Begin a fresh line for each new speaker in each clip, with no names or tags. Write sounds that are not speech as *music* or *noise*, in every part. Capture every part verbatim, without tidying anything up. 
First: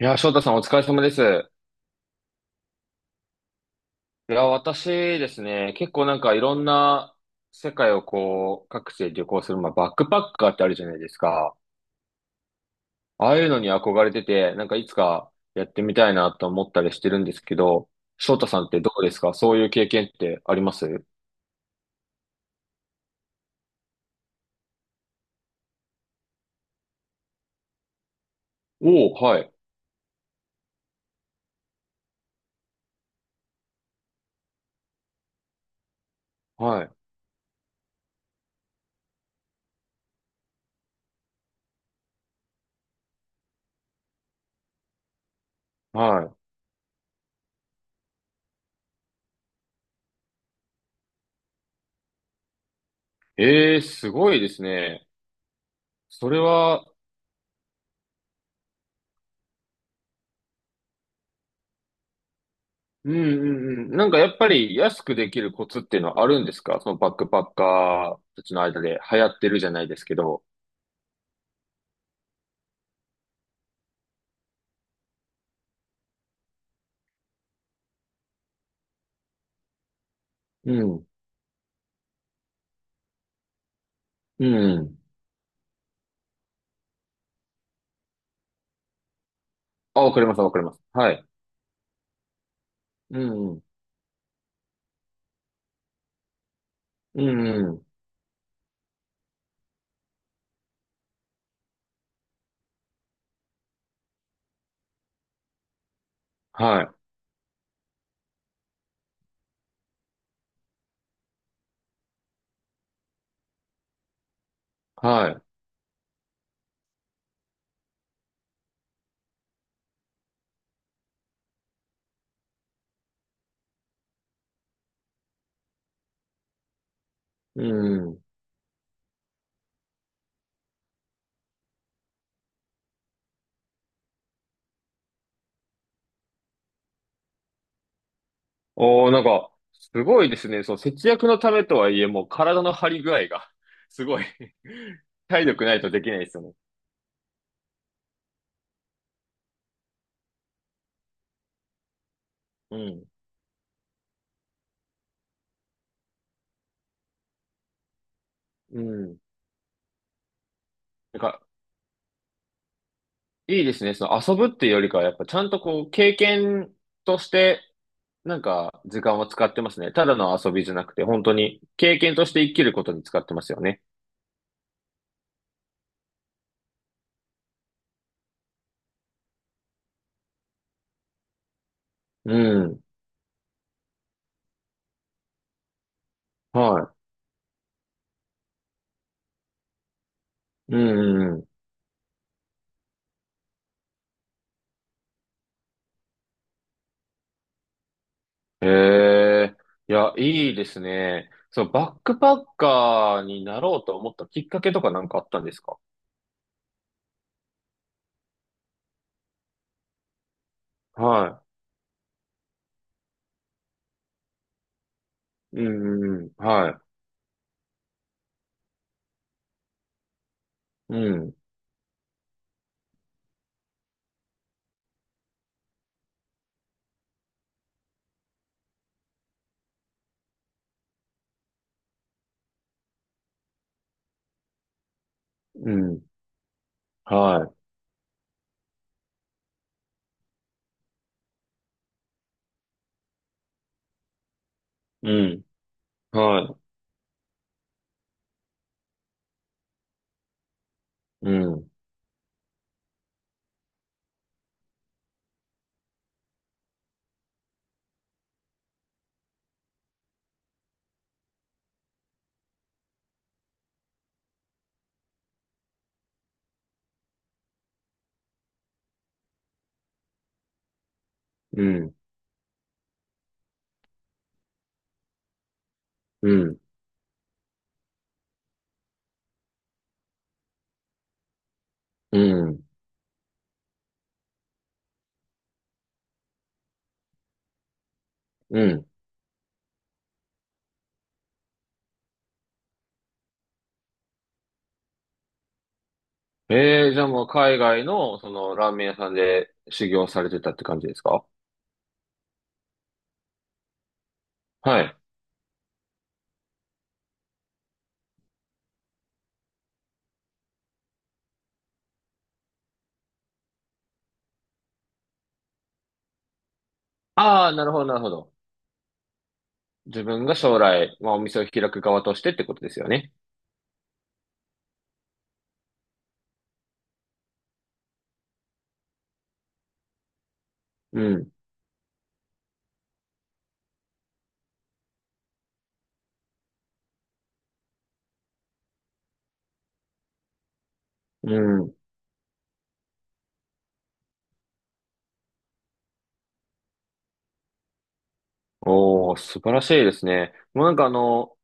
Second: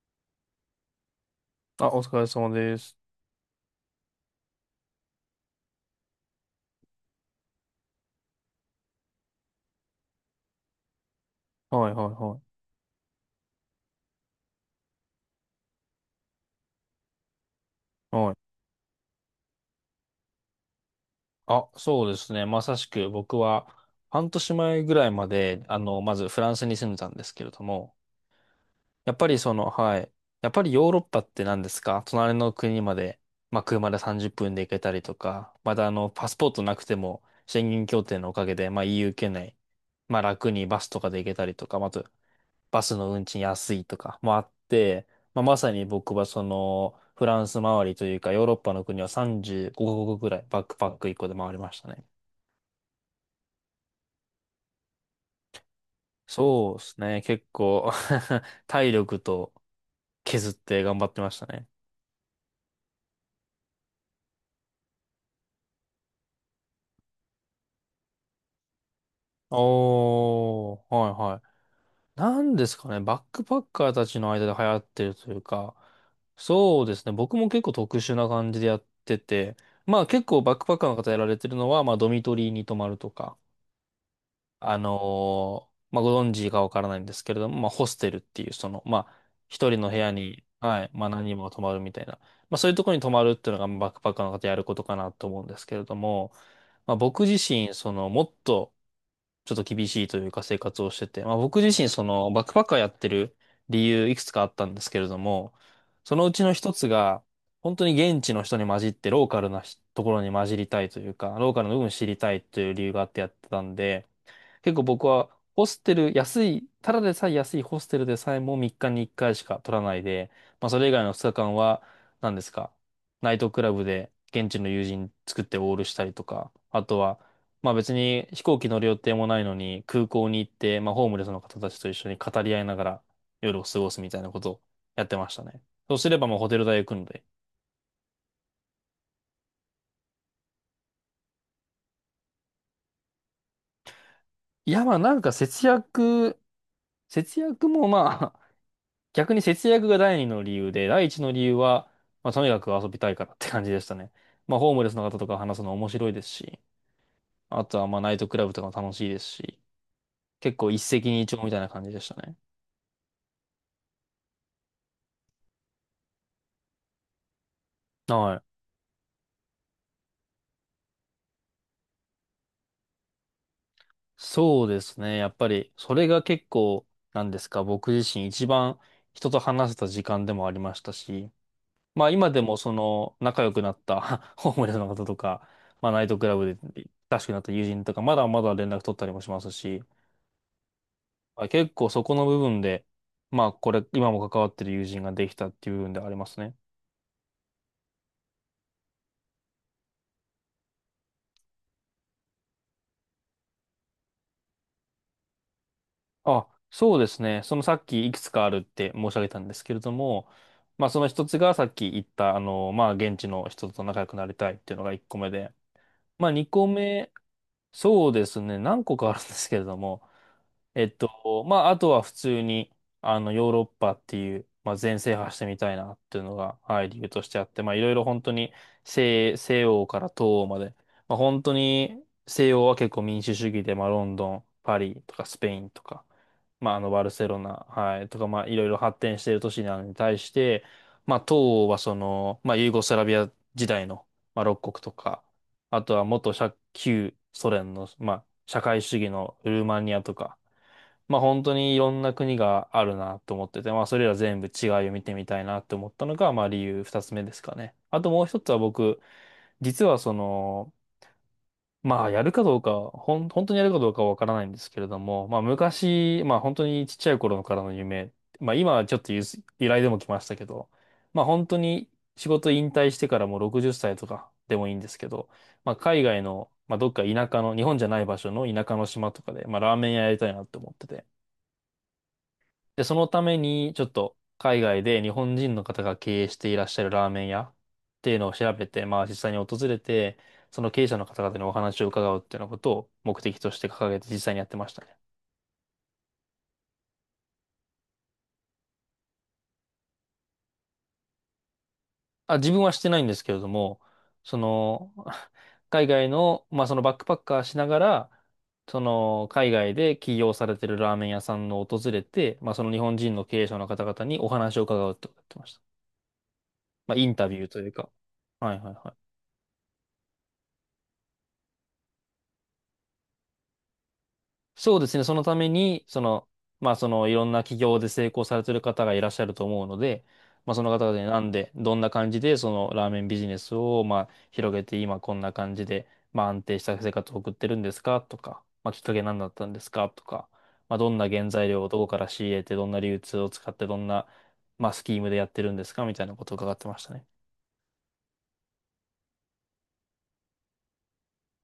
いやー、翔太さんお疲れ様です。い
あ、お疲れ様です。
やー、私ですね、結構なんかいろんな世界をこう、各地で旅行する、まあ、バックパッカーってあるじゃないですか。
はいはいは
ああいうのに憧れてて、なんかいつかやってみたいなと思ったりしてるんですけど、
い。は
翔太
い。
さんってどうですか、そういう経験ってあります？
あ、そうですね。まさしく僕は半年前ぐらいまで、あの、まずフランスに住んでたんですけれども、や
お
っ
おー、
ぱり
はい、
その、はい。やっぱりヨーロッパって、何ですか、隣の国まで、まあ、車でさんじゅっぷんで行けたりとか、またあの、パスポートなく
はい、
ても、宣言協定のおかげで、まあ、イーユー 圏内、まあ、楽にバスとかで行けたりとか、まああと、バスの運賃安いとかもあって、まあ、まさに僕は
は
その、フランス周りというか、ヨーロッパの国はさんじゅうごカ国ぐらいバックパックいっこで回りましたね。
い。ええー、すごいですね。それ
そうで
は、
すね。結構 *laughs* 体力と削って頑張ってましたね。
うんうんうん。なんかやっぱり安くできるコツっていうのはあるんですか、そのバックパッカーたちの間で流行ってるじゃないですけど。
おー、はいはい。なんですかね、バックパッカーたちの間で流行ってるというか、そうですね、僕も結構特殊な感じでやってて、まあ結構バック
う
パッカーの
ん。
方やられてるのは、まあドミトリーに泊まるとか、
う
あ
ん。
のーまあ、ご存知かわからないんですけれども、まあ、ホステルっていう、その、まあ、一人の部
あ、
屋
わかります、
に、
わかります。
はい、まあ、
は
何
い。
人も泊まるみたいな、まあ、そういうところに泊
う
まるっていう
ん。
のが、バックパッカーの方やることかなと思うんですけれども、まあ、僕
う
自
ん。う
身、
ん、
その、もっと、ちょっと厳しいというか生活をしてて、まあ、僕自身、その、バックパッカーやってる理由、いくつかあったんですけれども、そのうちの一
は
つ
い。
が、本当に現地の人に混じって、ローカルなひところに混じりたいというか、ローカルの部分を知りたいという理由があってやってたんで、結構僕は
は
ホステル、安い、ただでさえ安いホステルでさえもみっかにいっかいしか取らないで、まあそれ以外のふつかかんは、何ですか、ナイトクラブで現地の友人作ってオールしたりとか、あとは、
い。う
まあ別
ん。
に飛行機乗る予定もないのに空港に行って、まあホームレスの方たちと一緒に語り合いながら夜を過ごすみたいなことをやってましたね。そうすればもうホテル代浮くので。
おー、なんか、すごいですね。そう、節約のためとはいえ、もう体の張り具合が、*laughs* すごい。
いやまあなん
*laughs*
か
体力
節
ないとできないです
約、
よね。
節約もまあ逆に節約が第二の理由で、第一の理由は、まあ、とにかく
う
遊び
ん。
たいからって感じでしたね。まあ、ホームレスの方とか話すの面白いですし、あとは、まあ、ナイトクラブとか
う
も楽しいで
ん。
すし、結構一石
なん
二
か、
鳥みたいな感じでしたね。
いいですね。その遊ぶっていうよりかは、やっぱちゃんとこう、経験として、
は
なん
い。
か、時間を使ってますね。ただの遊びじゃなくて、本当に、経験として生きることに使ってますよね。
そうですね。やっぱり、それが結構、なんですか、僕自身一番人と話せた時間でもありましたし、まあ、今
う
でもそ
ん。
の、仲良くなった *laughs* ホームレスの方とか、まあ、ナイトクラブで、
は
親しくなった友人とか、まだまだ連絡取ったりもしますし、
い。う
はい、
ん。
結構そこの部分で、まあこれ、今も関わってる友人ができたっていう部分ではありますね。
ええ、いや、いいですね。そのバックパッカーになろうと思ったきっかけとかなんかあったんですか？
あ、そうですね。そのさっきいくつかあるって申し上げたんですけれども、まあその一つ
は
がさっき言った、あの、まあ現地の人と仲良くなりたいっていうのが一個目で、
い。うん、う
まあ
ん、
二個
は
目、そうですね。何個かあるんですけれども、えっ
い。うん、
と、まあ、あとは普通に、あの、ヨーロッパっていう、まあ、全制覇してみたいなっていうのが、はい、理由としてあって、まあ、いろいろ本当に西、西欧から東欧まで、まあ、本当に西欧は結構民主主義で、まあ、ロンドン、パリとかスペイン
う
と
ん、
か、まあ、あの、バルセロ
は
ナ、はい、とか、まあ、いろいろ発展している都市なのに対して、まあ、東欧はその、まあ、ユーゴスラビア時代の、まあ、ろっかこく国と
い。う
か、
ん、
あとは元社
は
旧ソ連の、まあ、社会主義のルーマニアとか、まあ
い。う
本当
ん、
にいろんな国があるなと思ってて、まあそれら全部違いを見てみたいなと思ったのが、まあ理由二つ目ですかね。あともう一つは僕、実はその、まあやるかどうか、ほん、本当にやるかどうかはわからないんですけれども、まあ昔、まあ本当にちっちゃい頃からの夢、まあ今はちょっとゆす依頼でも来ましたけど、まあ本当
う
に
ん、
仕事引退してからもうろくじゅっさいとかでもいいんですけど、まあ海外
う
の、
ん、
まあどっか田舎の、日本じゃない場所の田舎の島とかで、まあラーメン屋やりたいなって思ってて、
うん、
で、そのために、ちょっと海外で日本人の方が経営していらっしゃるラーメン屋っていうのを調
う
べて、
ん。
まあ実際に訪れて、その経営者の方々にお話を伺うっていうようなことを目的として掲げて実際にやってましたね。
ええ、じゃあもう海外のそのラーメン屋さんで修行されてたって感じですか？
あ、自分はしてないんですけれども、そ
は
の、
い。
*laughs* 海外の、まあそのバックパッカーしながら、その海外で起業されてるラーメン屋さんを訪れて、まあその日本人の経営者の方々にお話を伺うってことをやってました。まあインタビュ
あ
ー
あ、
と
な
い
る
う
ほど、
か。
なるほど。
はいはいはい。
自分が将来、まあお店を開く側としてってことですよね。
そうですね。そのために、その、まあ、その、いろんな企業で成功されてる方がいらっしゃると思うので、まあ、その方々
う
になん
ん、
で、どんな感じで、その、ラーメンビジネスを、まあ、広げて、今こんな感じで、まあ、安定した生活を送ってるんですかとか、まあ、きっかけ何だったんですかとか、まあ、どんな原
う
材料を
ん、
どこから仕入れて、どんな流通を使って、どんな、まあ、スキームでやってるんですかみたいなことを伺ってましたね。
おー、素晴らしいですね。もうなんかあの、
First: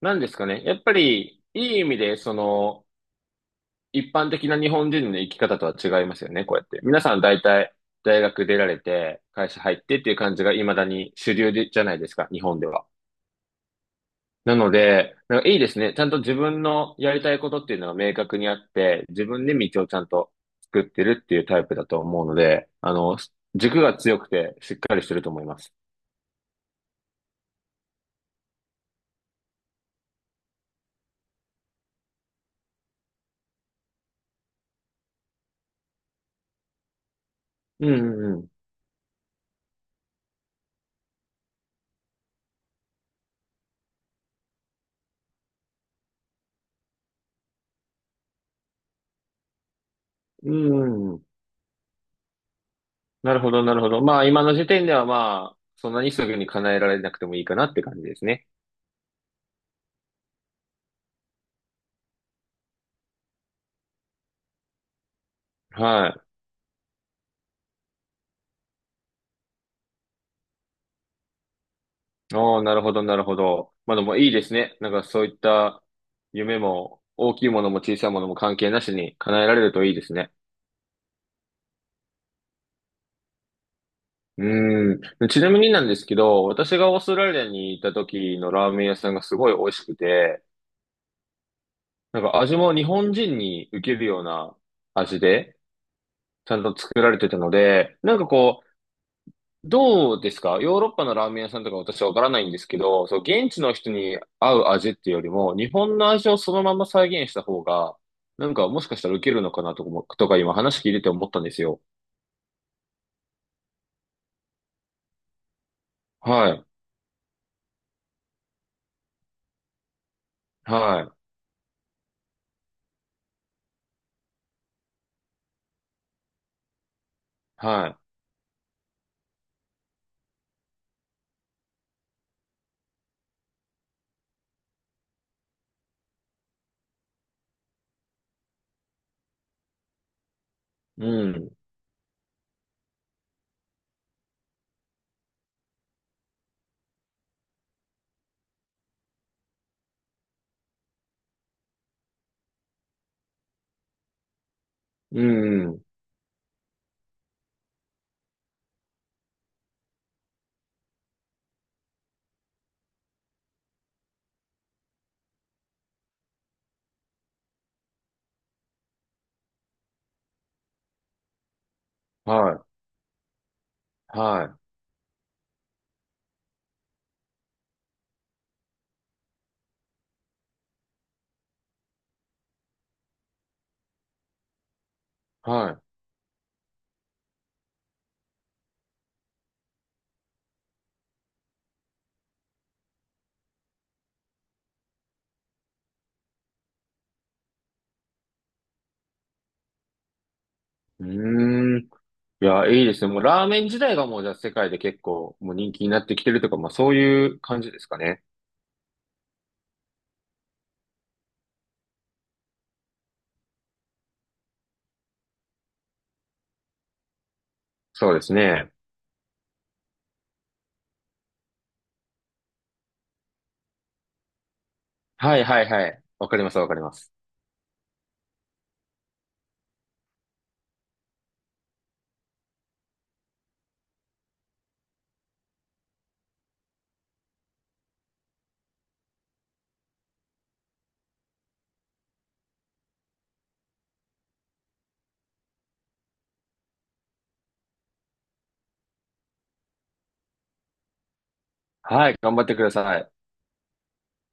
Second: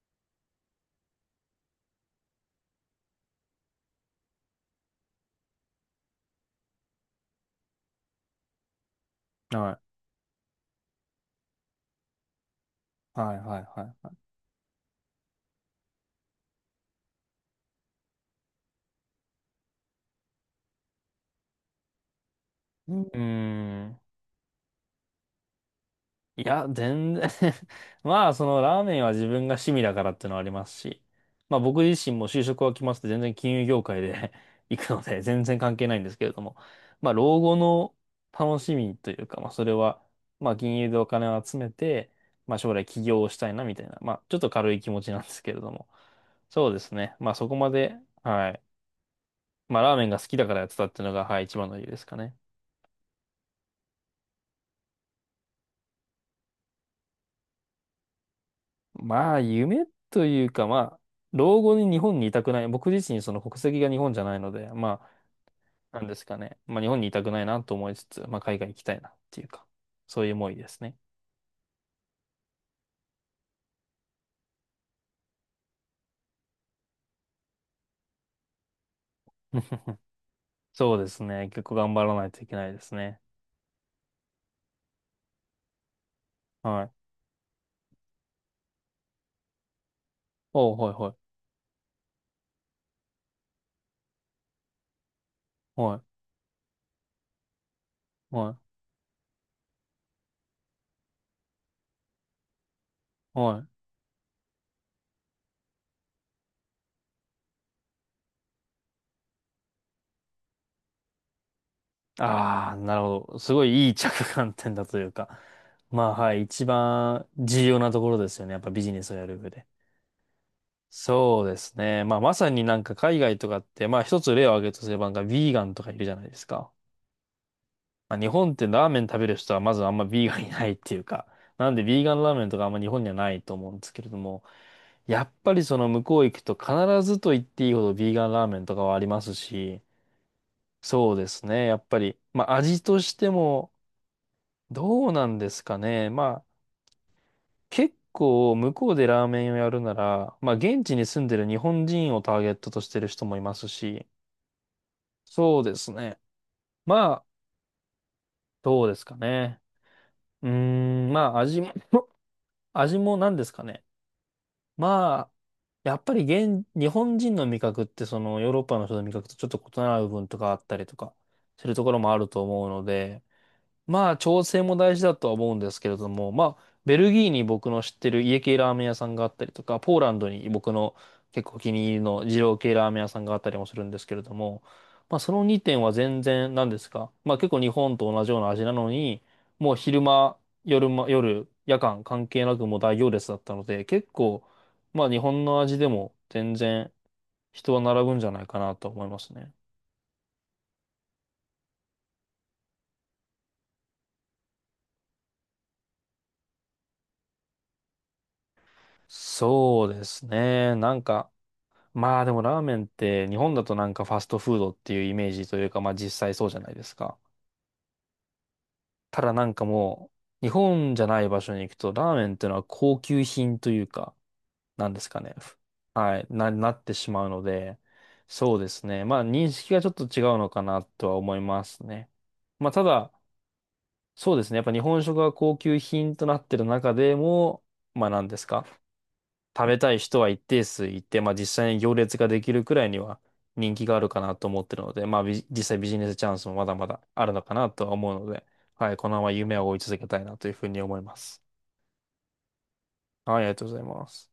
なんですかね。やっぱり、いい意味で、その、一般的な日本人の生き方とは違いますよね、こうやって。皆さん大体、大学出られて、会社入っ
は
てっていう感じが未だに主流で、じゃないですか、日本では。
い。はい、はい、はい。
なので、なんかいいですね。ちゃんと自分のやりたいことっていうのが明確にあって、自分で道をちゃんと作ってるっていうタイプだと思うので、
う
あ
う
の、軸
ー
が
ん。
強くてしっかりしてると思います。
いや、全然 *laughs* まあ、そのラーメンは自分が趣味だからってのはありますし、まあ僕自身も就職は決まって全然金融業界で *laughs* 行くので全然関係ないんですけれども、まあ老後
うん
の
うんうん。
楽しみというか、まあそれは、まあ金融でお金を集めて、まあ将来起業をしたいなみたいな、まあちょっと軽い気持ちなんですけれども、そうですね。まあそこまで、はい。まあラーメンが好きだ
う
からや
ん
っ
う
てたっていう
ん
の
うん、
が、はい、一番の理由ですかね。
なるほど、なるほど。まあ、今の時点ではまあ、そんなにすぐに叶えられなくてもいいかなって感じですね。
まあ、夢というか、まあ、老後に日本にいたくない。僕自身、その国籍が日本じゃないので、まあ、なん
は
で
い。
すかね。まあ、日本にいたくないなと思いつつ、まあ、海外行きたいなっていうか、そういう思いですね。
ああ、なるほど、なるほど。まあでもいいですね。なんかそういった夢も、大きいものも小さいものも関係なしに叶えられるといい
*laughs*
ですね。
そうですね。結構頑張らないといけないですね。
うん。ちなみになんですけど、私
は
が
い。
オーストラリアに行った時のラーメン屋さんがすごい美味しくて、
おう、はい、は
なんか味も日本人に受けるような味で、
い、はい、
ちゃんと作られてたので、なんか
は
こう、どうですか、ヨーロッパのラーメン屋さんとか私はわからないんですけど、そう、
い、
現
は
地
い。
の人に合う味っていうよりも、日本の味をそのまま再現した方が、なんかもしかしたら受けるのかなとかも、とか今話聞いてて思ったんですよ。
ああ、なるほど。すごいいい着眼点だというか。まあ、はい。
は
一
い。
番重要なところですよね。やっぱビジネスをやる上で。
はい。
そうですね。まあ、まさになんか海外とかって、まあ一つ例を挙げるとすれば、なんかビーガンとかいるじゃないですか。
は
まあ、日本ってラーメン食べる人はまずあんまビーガンいないっていうか、なんでビーガンラーメンとかあんま日本にはないと思うんですけれども、やっぱりその向こう行くと必ずと言っていいほどビーガンラーメンとかはありますし、
い。う
そうです
ん。
ね。やっぱり、まあ味としてもどうなんですかね。まあ結構向こうでラーメンをやるなら、まあ現地に住んでる日本人をターゲットとしてる人もいますし、
う
そうで
ん。
すね。まあ、どうですかね。うーん、まあ、味も *laughs* 味も何ですかね。まあ、やっぱり現、日本人の味覚って、そのヨーロッパの人の味覚とちょっと異なる部分とかあったりとかするところもあると
は
思うので、まあ、
い。
調
は
整も大事だとは思うんですけれども、まあ、ベルギーに僕の知ってる家系ラーメン屋さんがあったりとか、ポーランドに僕の結構お気に入りの二郎系ラーメン屋さんがあったりもするんですけれども、まあ、その
い。
にてん
は
は全然何ですか。まあ、結構日本と同じような味なのに、もう昼間、夜間、夜、夜間関係なくもう大行列だったので、結構、まあ、日本の味でも全然人は並ぶんじゃないかなと思いますね。
い。うーん。いや、いいですね。もうラーメン自体がもうじゃあ世界で結構もう人気になってきてるとか、まあそういう感じですかね。
そうですね。なんか、まあでもラーメンって日本だとなんかファストフードっていうイメージというかまあ実際そうじゃないですか。
そうですね。
ただなんかもう日本じゃない場所に行くとラーメンっていうのは高級品というかなんですかね。
はい
ふ
はいはい。
はい、
わかり
な、
ます、わ
な
かり
っ
ま
てし
す。
まうので、そうですね。まあ認識がちょっと違うのかなとは思いますね。まあただ、そうですね。やっぱ日本食が高級品となってる中でも、まあ何ですか。食べたい人は一定数いて、まあ実際に行列ができるくらいには人気があるかなと思ってるので、まあビ実際ビジネスチャンスもまだまだあるのかなとは思うので、はい、このまま夢を追い続けたいなというふうに思います。
はい。頑張ってください。
はい、ありがとうございます。